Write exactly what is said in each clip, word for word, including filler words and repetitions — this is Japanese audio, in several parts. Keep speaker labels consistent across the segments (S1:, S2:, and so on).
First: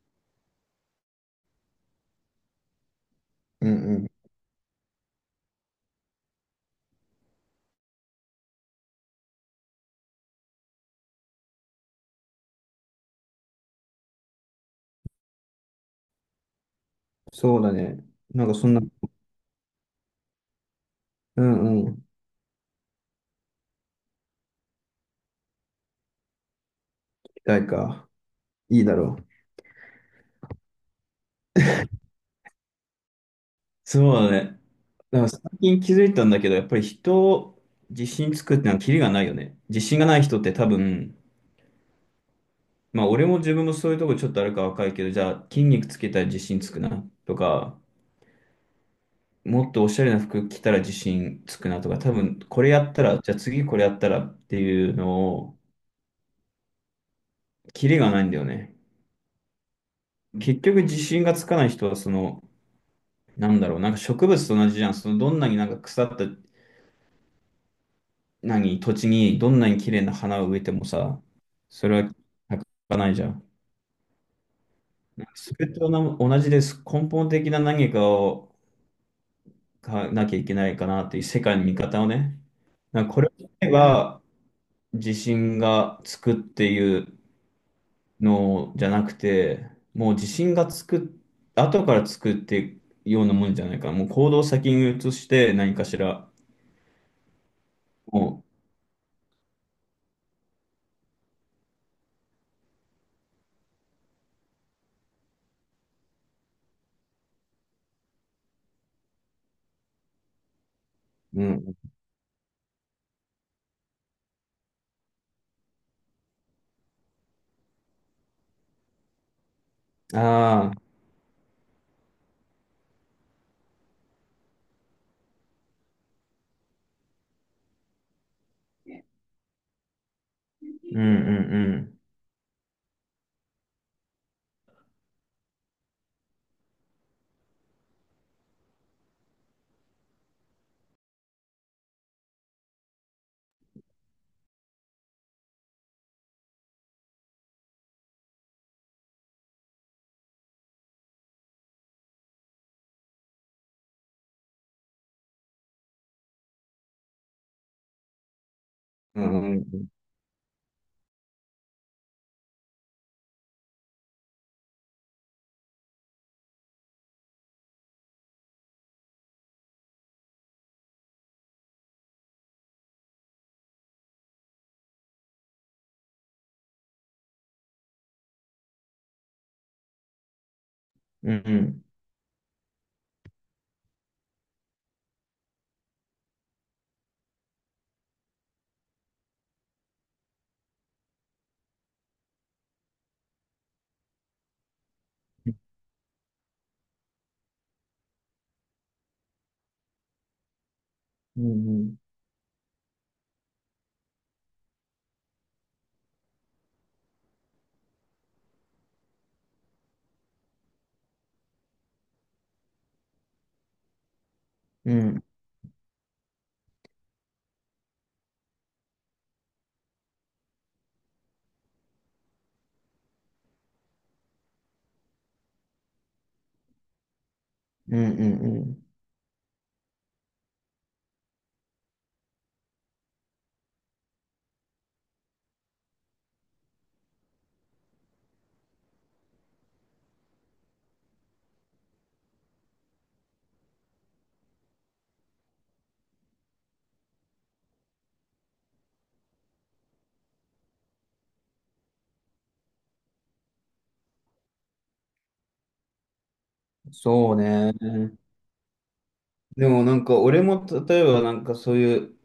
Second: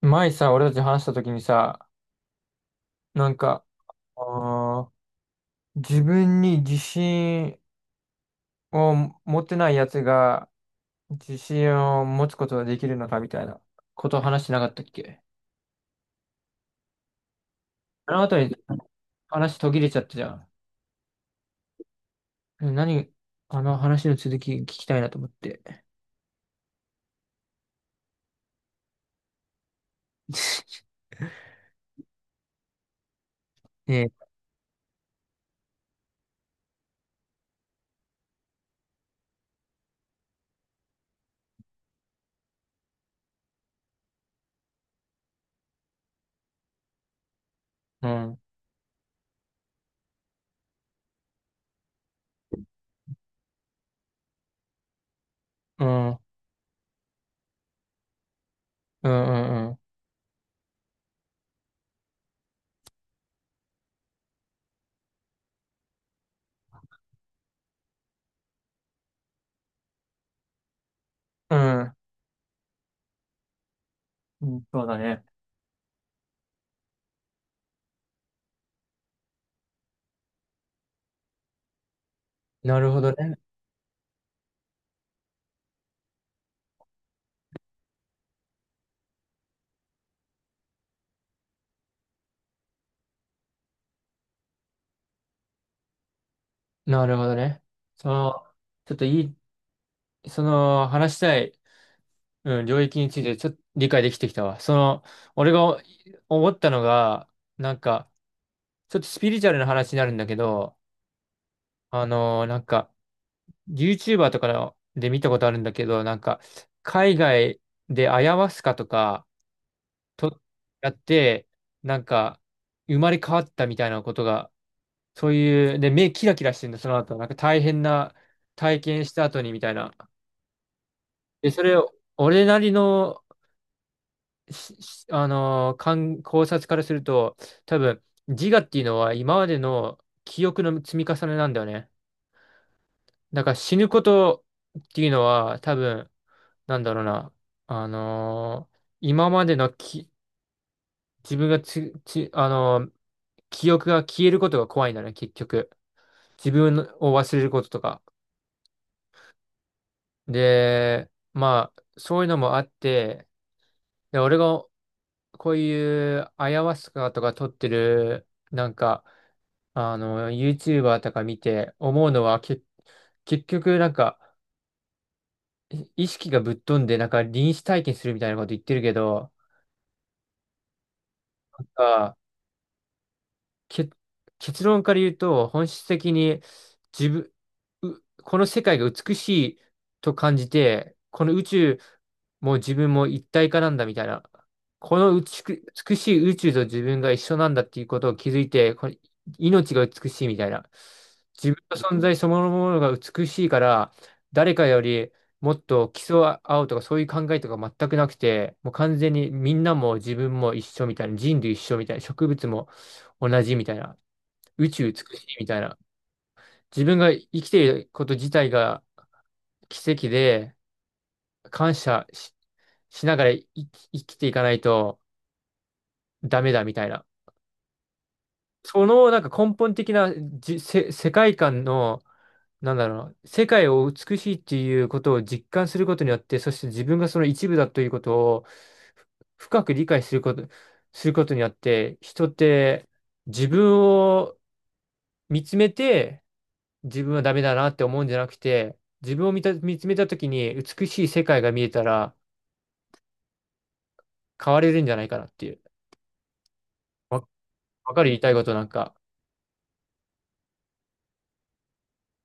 S1: 前さ、俺たち話した時にさ、なんか、
S2: うんうん。
S1: あー自分に自信を持ってないやつが自信を持つことができるのかみたいなことを話してなかったっけ。
S2: そうだね。
S1: あの後
S2: なん
S1: に
S2: かそんな、
S1: 話途切れちゃったじゃん。
S2: うんうん。
S1: え、何、あの話の続き聞きたいなと思って。
S2: 期待か。いいだろう。
S1: ね、
S2: そうだね。だから最近気づいたんだけど、やっぱり人を自信つくってのはキリがないよね。自信がない人って多分、まあ俺も自分もそういうとこちょっとあるか若いけど、じゃあ筋肉つけたら自信つくなとか、
S1: うん、
S2: もっとおしゃれな服着たら自信つくなとか、多分これやったら、じゃあ次これやったらっていうのを、
S1: うん、うん、
S2: キリがないんだよね。
S1: うん、うん、
S2: 結局自信がつかない人はそのなんだろう、なんか植物と同じじゃん。そのどんなになんか腐った何土地にどんなに綺麗な花を植えてもさ、
S1: う
S2: そ
S1: ん、
S2: れは咲かないじゃん。
S1: うん、そうだね。
S2: なんかそれとな同じです。根本的な何かをかなきゃいけないかなっていう世界の見方をね。
S1: なるほ
S2: なん
S1: ど
S2: かこれを
S1: ね。
S2: 言えば地震がつくっていうのじゃなくて、もう地震がつく、後からつくっていうようなもんじゃないかな。もう行動を先に移して何かしら、
S1: なるほどね。その、
S2: も
S1: ちょっといい、その話したい、うん、領域についてちょっと理解できてきたわ。その、俺が思ったのが、なんか、ちょっとスピリチュアルな話になるんだけど、
S2: う、うん、
S1: あのーなんか、YouTuber とかので見たことあるんだけど、なんか、海外でアヤワスカとか、と、
S2: ああ、
S1: やって、なんか、生まれ変わったみたいなことが、そういう、で、目キラキラしてるんだ、その後。なんか大変な体験した後にみたいな。
S2: う
S1: で、それを、
S2: ん
S1: 俺なりの、ししあのー、観考察からすると、多分、自我っていうのは今までの記憶の積み重ねなんだよね。だから死ぬことっていうのは、多分、なんだろうな、あのー、今までのき自分がつ、つ、あのー、記憶が消えることが怖いんだね、結局。自分を忘れることとか。
S2: うんううんん。
S1: で、まあ、そういうのもあって、で、俺がこういうアヤワスカとか取ってる、なんか、あの、YouTuber とか見て思うのは、け、結局なんか、い意識がぶっ飛んで、なんか臨死体験するみたいなこと言ってるけど、
S2: うんうん
S1: あ、け、結論から言うと、本質的に自分、うこの世界が美しいと感じて、この宇宙も自分も一体化なんだみたいな、この美しく美しい宇宙と自分が一緒なんだっていうことを気づいて、この命が美しいみたいな。
S2: う
S1: 自分の
S2: ん
S1: 存在そのものが美しいから、誰かよりもっと競い合うとかそういう考えとか全くなくて、もう完全にみんなも自分も一緒みたいな、人類一緒みたいな、植物も同じみたいな、宇宙
S2: う
S1: 美
S2: ん
S1: し
S2: うん
S1: いみたいな。自分が生きていること自体が奇跡で、感謝し、しながら生き、生きていかないとダメだみたいな。
S2: うんうんうん
S1: そのなんか根本的なじ、せ、世界観の、なんだろう、世界を美しいっていうことを実感することによって、そして自分がその一部だということをふ深く理解すること、することによって、人って自分を見つめて、自分はダメだなって思うんじゃなくて、自分を見た、見つめた時に美しい世界が見えたら変われるんじゃないかなっていう。わ、
S2: そうね。
S1: わかる、言いたいことなんか。
S2: でもなんか俺も例えばなんかそういう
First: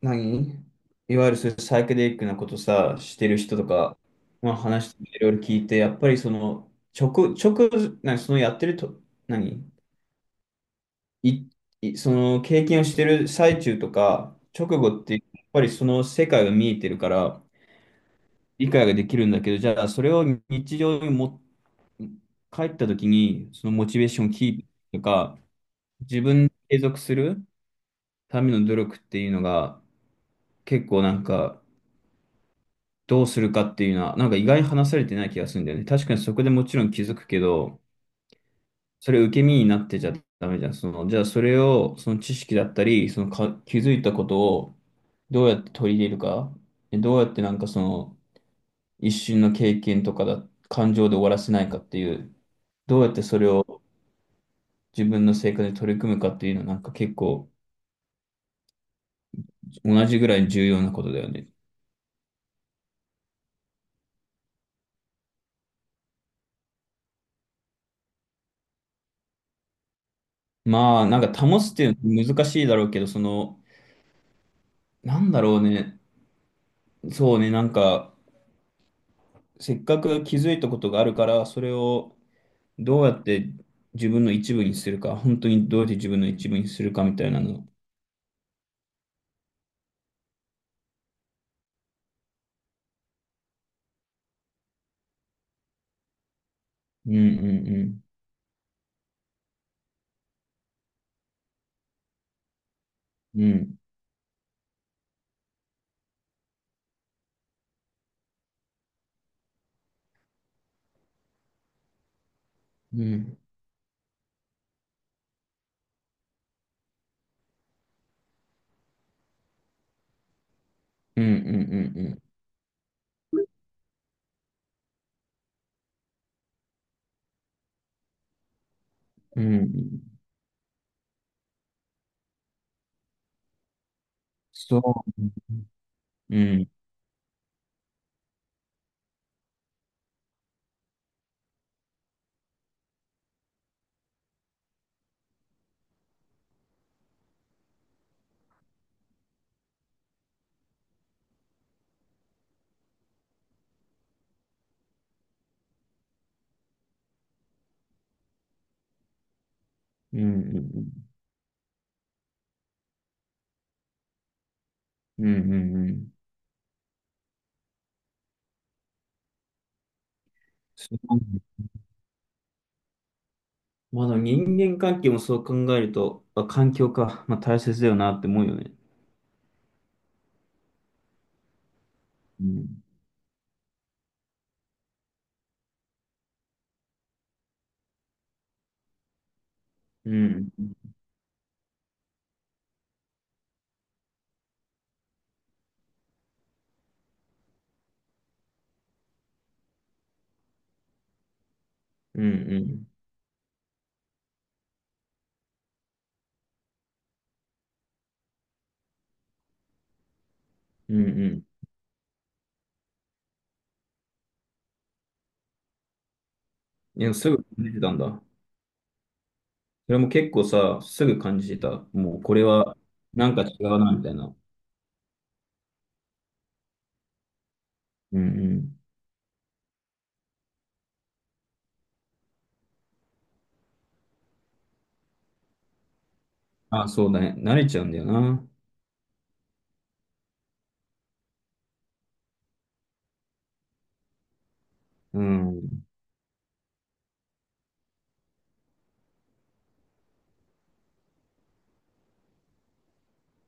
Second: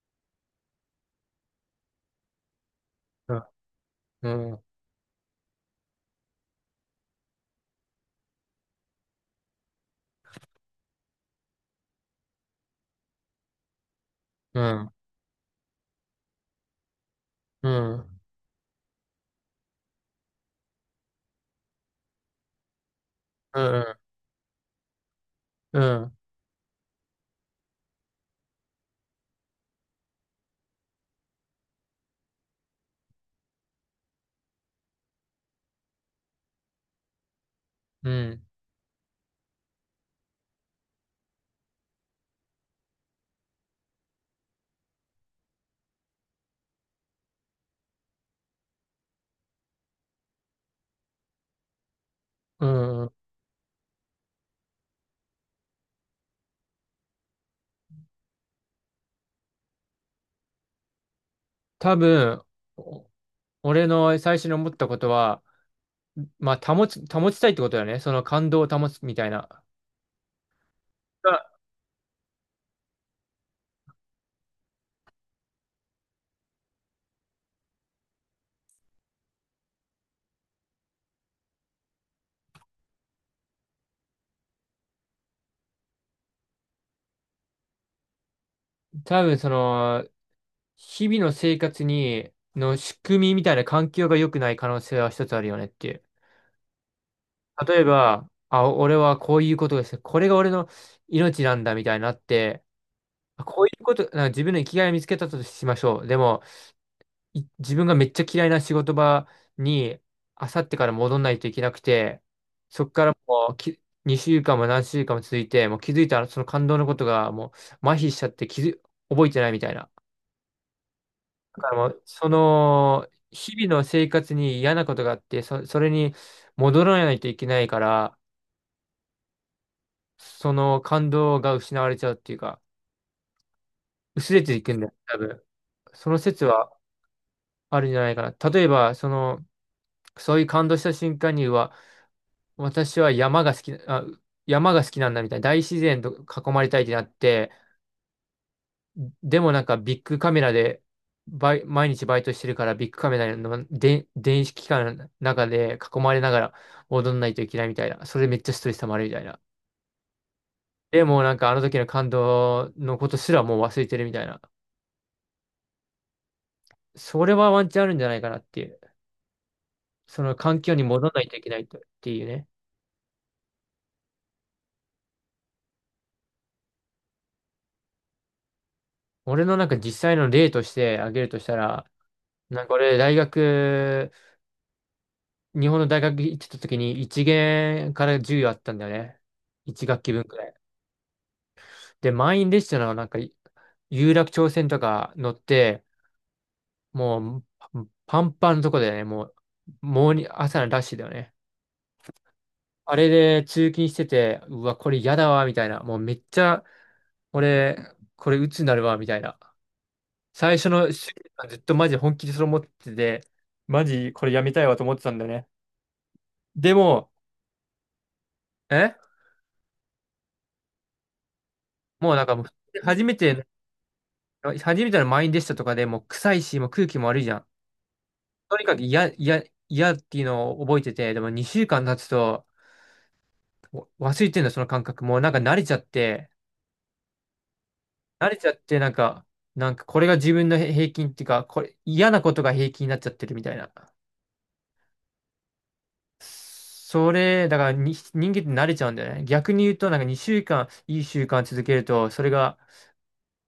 S2: 何いわゆるそういうサイケデリックなことさして
S1: う
S2: る人とか、
S1: ん、
S2: ま
S1: う
S2: あ、
S1: ん、
S2: 話していろいろ聞いてやっぱりその直、直何そのやってると何いいその経験をしてる最中とか
S1: う
S2: 直
S1: ん、
S2: 後ってやっぱりその世界が見えてるから
S1: うん、
S2: 理解ができるんだけど、じゃあそれを日常に持って帰った時に、
S1: う
S2: そのモ
S1: ん、
S2: チベーションをキープとか、
S1: うん、
S2: 自分で継続するための努力っていうのが、結構なんか、どうするかっていうのは、なんか意外に話されてない気がするんだよね。確かにそこでもちろん気づくけど、
S1: うん、
S2: それ受け身になってちゃダメじゃん。その、じゃあそれを、その知識だったり、そのか、気づいたことをどうやって取り入れるか、でどうやってなんかその、一瞬の経験とかだ、感情で終わらせないかっていう、
S1: う
S2: どうや
S1: ん。
S2: ってそれを自分の生活で取り組むかっていうのは、なんか結構、同じぐらい重要なことだよね。
S1: 多分、お俺の最初に思ったことは、まあ、保つ、保ちたいってことだよね。その感動を保つみたいな。
S2: まあ、なんか
S1: が
S2: 保つっていうのは難しいだろうけど、その、なんだろうね。そうね、なんか、せっかく気づいたことがあるから、それをどうやって自分の一部にするか、本当にどうやって自分の一部にするかみたいなの。
S1: 多分、その、日々の生活に、の仕組みみたいな環境が良くない可能性は一つあるよねっていう。
S2: うんう
S1: 例え
S2: ん
S1: ば、あ、俺はこういうことがして、これが俺の命なんだみたいになって、
S2: うん。
S1: あ
S2: う
S1: こうい
S2: ん
S1: うこと、なんか自分の生きがいを見つけたとしましょう。でも、い自分がめっちゃ嫌いな仕事場に、あさってから戻んないといけなくて、そっ
S2: う
S1: から
S2: ん
S1: もうき、にしゅうかんも何週間も続いて、もう気づいたらその感動のことがもう麻痺しちゃって気づ、覚えてないみたいな。
S2: うんう
S1: だからもう、
S2: ん
S1: その、日々の生活に嫌なことがあって、そ、それに戻らないといけないから、
S2: うんうん。うん
S1: その感動が失われちゃうっていうか、薄れていくんだよ、
S2: そ
S1: 多
S2: う。
S1: 分。その
S2: う
S1: 説
S2: ん
S1: はあるんじゃないかな。例えば、その、そういう感動した瞬間には、私は山が好き、あ、山が好きなんだみたいな、大自然と囲まれたいってなって、でもなんかビッグカメラで、バイ、毎日バイトしてるからビッグカメラので電子機関の中で囲まれながら踊んないといけないみたいな。それめっちゃストレス溜まるみたいな。
S2: うんうんうん。
S1: でもなんかあの時の感動のことすらもう忘れてるみたいな。
S2: うんうんうん。
S1: それはワンチャンあるんじゃないかなっていう。その環境に戻らないといけないとっていうね。
S2: まだ人間関係もそう考えると、あ、環境か。まあ大切だよなって思うよね。
S1: 俺のなんか実際の例として挙げるとしたら、
S2: う
S1: なんか
S2: ん。
S1: 俺大学、日本の大学行ってた時にいちげん限からじゅうあったんだよね。
S2: う
S1: いちがっき学期分くら
S2: ん。
S1: い。
S2: うん。
S1: で、満員列車のなんか有楽町線とか乗って、もうパンパンのとこだよね。もう、もうに朝のラッシュだよね。あれで通勤してて、うわ、これ嫌だわ、みたいな。もうめっちゃ、俺、これ鬱になるわ、みたいな。最初の
S2: うん。
S1: 週
S2: うん。
S1: 間ずっとマジ本気でそれ思ってて、マジこれやめたいわと思ってたんだよね。で
S2: い
S1: も、
S2: や、すぐ感じてたんだ。
S1: え
S2: それも結構さ、すぐ感じてた。
S1: もう
S2: もう
S1: なん
S2: こ
S1: か
S2: れ
S1: もう、
S2: は
S1: 初め
S2: なんか
S1: て、
S2: 違うな、みたいな。
S1: 初めての満員でしたとかでもう臭いし、もう空気も悪いじゃん。
S2: うんう
S1: とにか
S2: ん。
S1: く嫌、嫌、嫌っていうのを覚えてて、でもにしゅうかん経つとわ忘れてんだ、その感覚。もうなんか慣れちゃって、
S2: あ、そうだね。慣れちゃうんだよ
S1: 慣れち
S2: な。
S1: ゃって、なんか、なんかこれが自分の平平均っていうか、これ、嫌なことが平均になっちゃってるみたいな。
S2: うん。
S1: それ、だからに人間って慣れちゃうんだよね。逆に言うと、なんかにしゅうかん、いい習慣続けると、それが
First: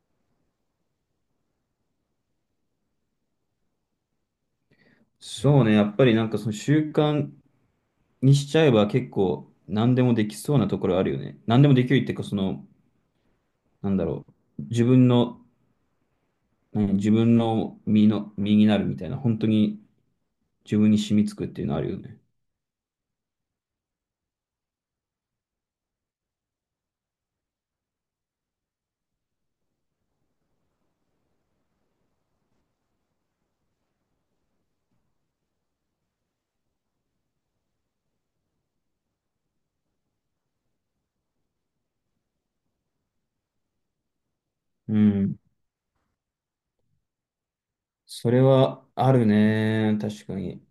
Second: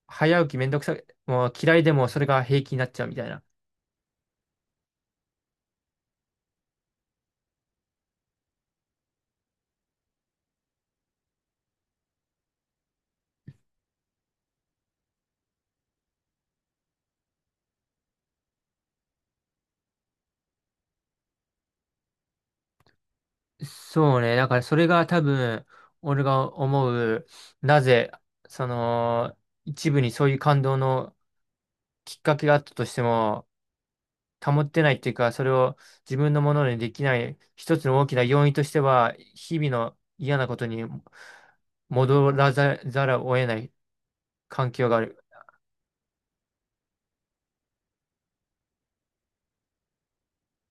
S1: 早起きめんどくさい、もう嫌いでもそれが平気になっちゃうみたいな。
S2: そうね。やっぱりなんかその習慣にしちゃえば結構何でもできそうなところあるよね。何でもできるっていうか、その、なんだろう。自分のうん自分の身の、身になるみたいな、本当に自分に染みつくっていうのあるよね。
S1: そうね。だからそれが多分、俺が思う、なぜ、その、一部にそういう感動のきっかけがあったとしても、保ってないっていうか、それを自分のものにできない、一つの大きな要因としては、日々の嫌なことに戻らざ、ざるを得ない環境が
S2: う
S1: ある。
S2: ん。それはあるね。確かに。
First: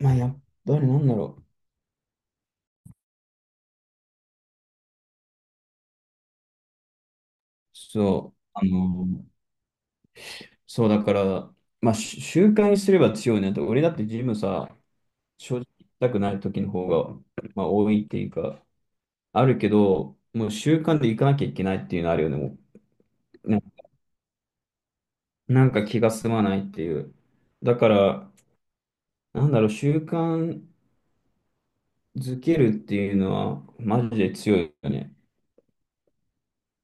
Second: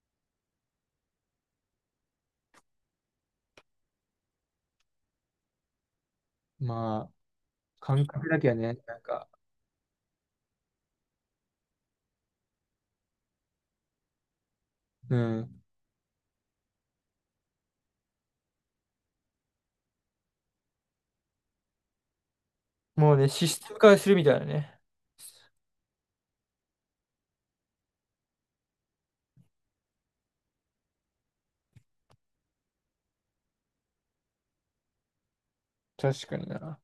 S2: まあ、やっぱりなんだろう。
S1: まあ、感覚
S2: そう。
S1: だけは
S2: あ
S1: ね、なん
S2: の、
S1: か、
S2: そうだから、まあ、し習慣にすれば強いね。だって俺だってジムさ、
S1: う
S2: 正
S1: ん。
S2: 直行きたくない時の方が、まあ、多いっていうか、あるけど、もう習慣で行かなきゃいけないっていうのあるよね。も
S1: もうね、シ
S2: うな、
S1: ステム化するみたいなね。
S2: なんか気が済まないっていう。だから、なんだろう、習慣、ズケるっていうのは、マジで強いよね。
S1: 確かにな。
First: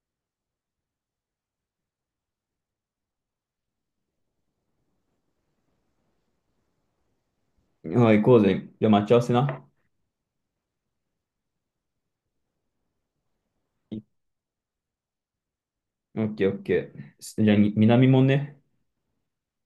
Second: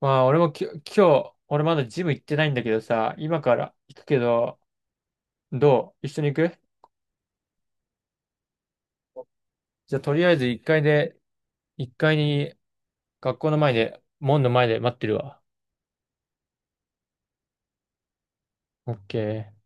S1: まあ、俺もき、今日、俺まだジム行ってないんだけどさ、今から行くけど、どう一緒に行く。
S2: はい、行こうぜ。じゃあ、待ち合わせな。
S1: じゃあ、とりあえずいっかいで、いっかいに学校の前で、
S2: オ
S1: 門の前で待ってるわ。
S2: ッケー、オッケー。じゃあ、に南もんね。
S1: オッケー。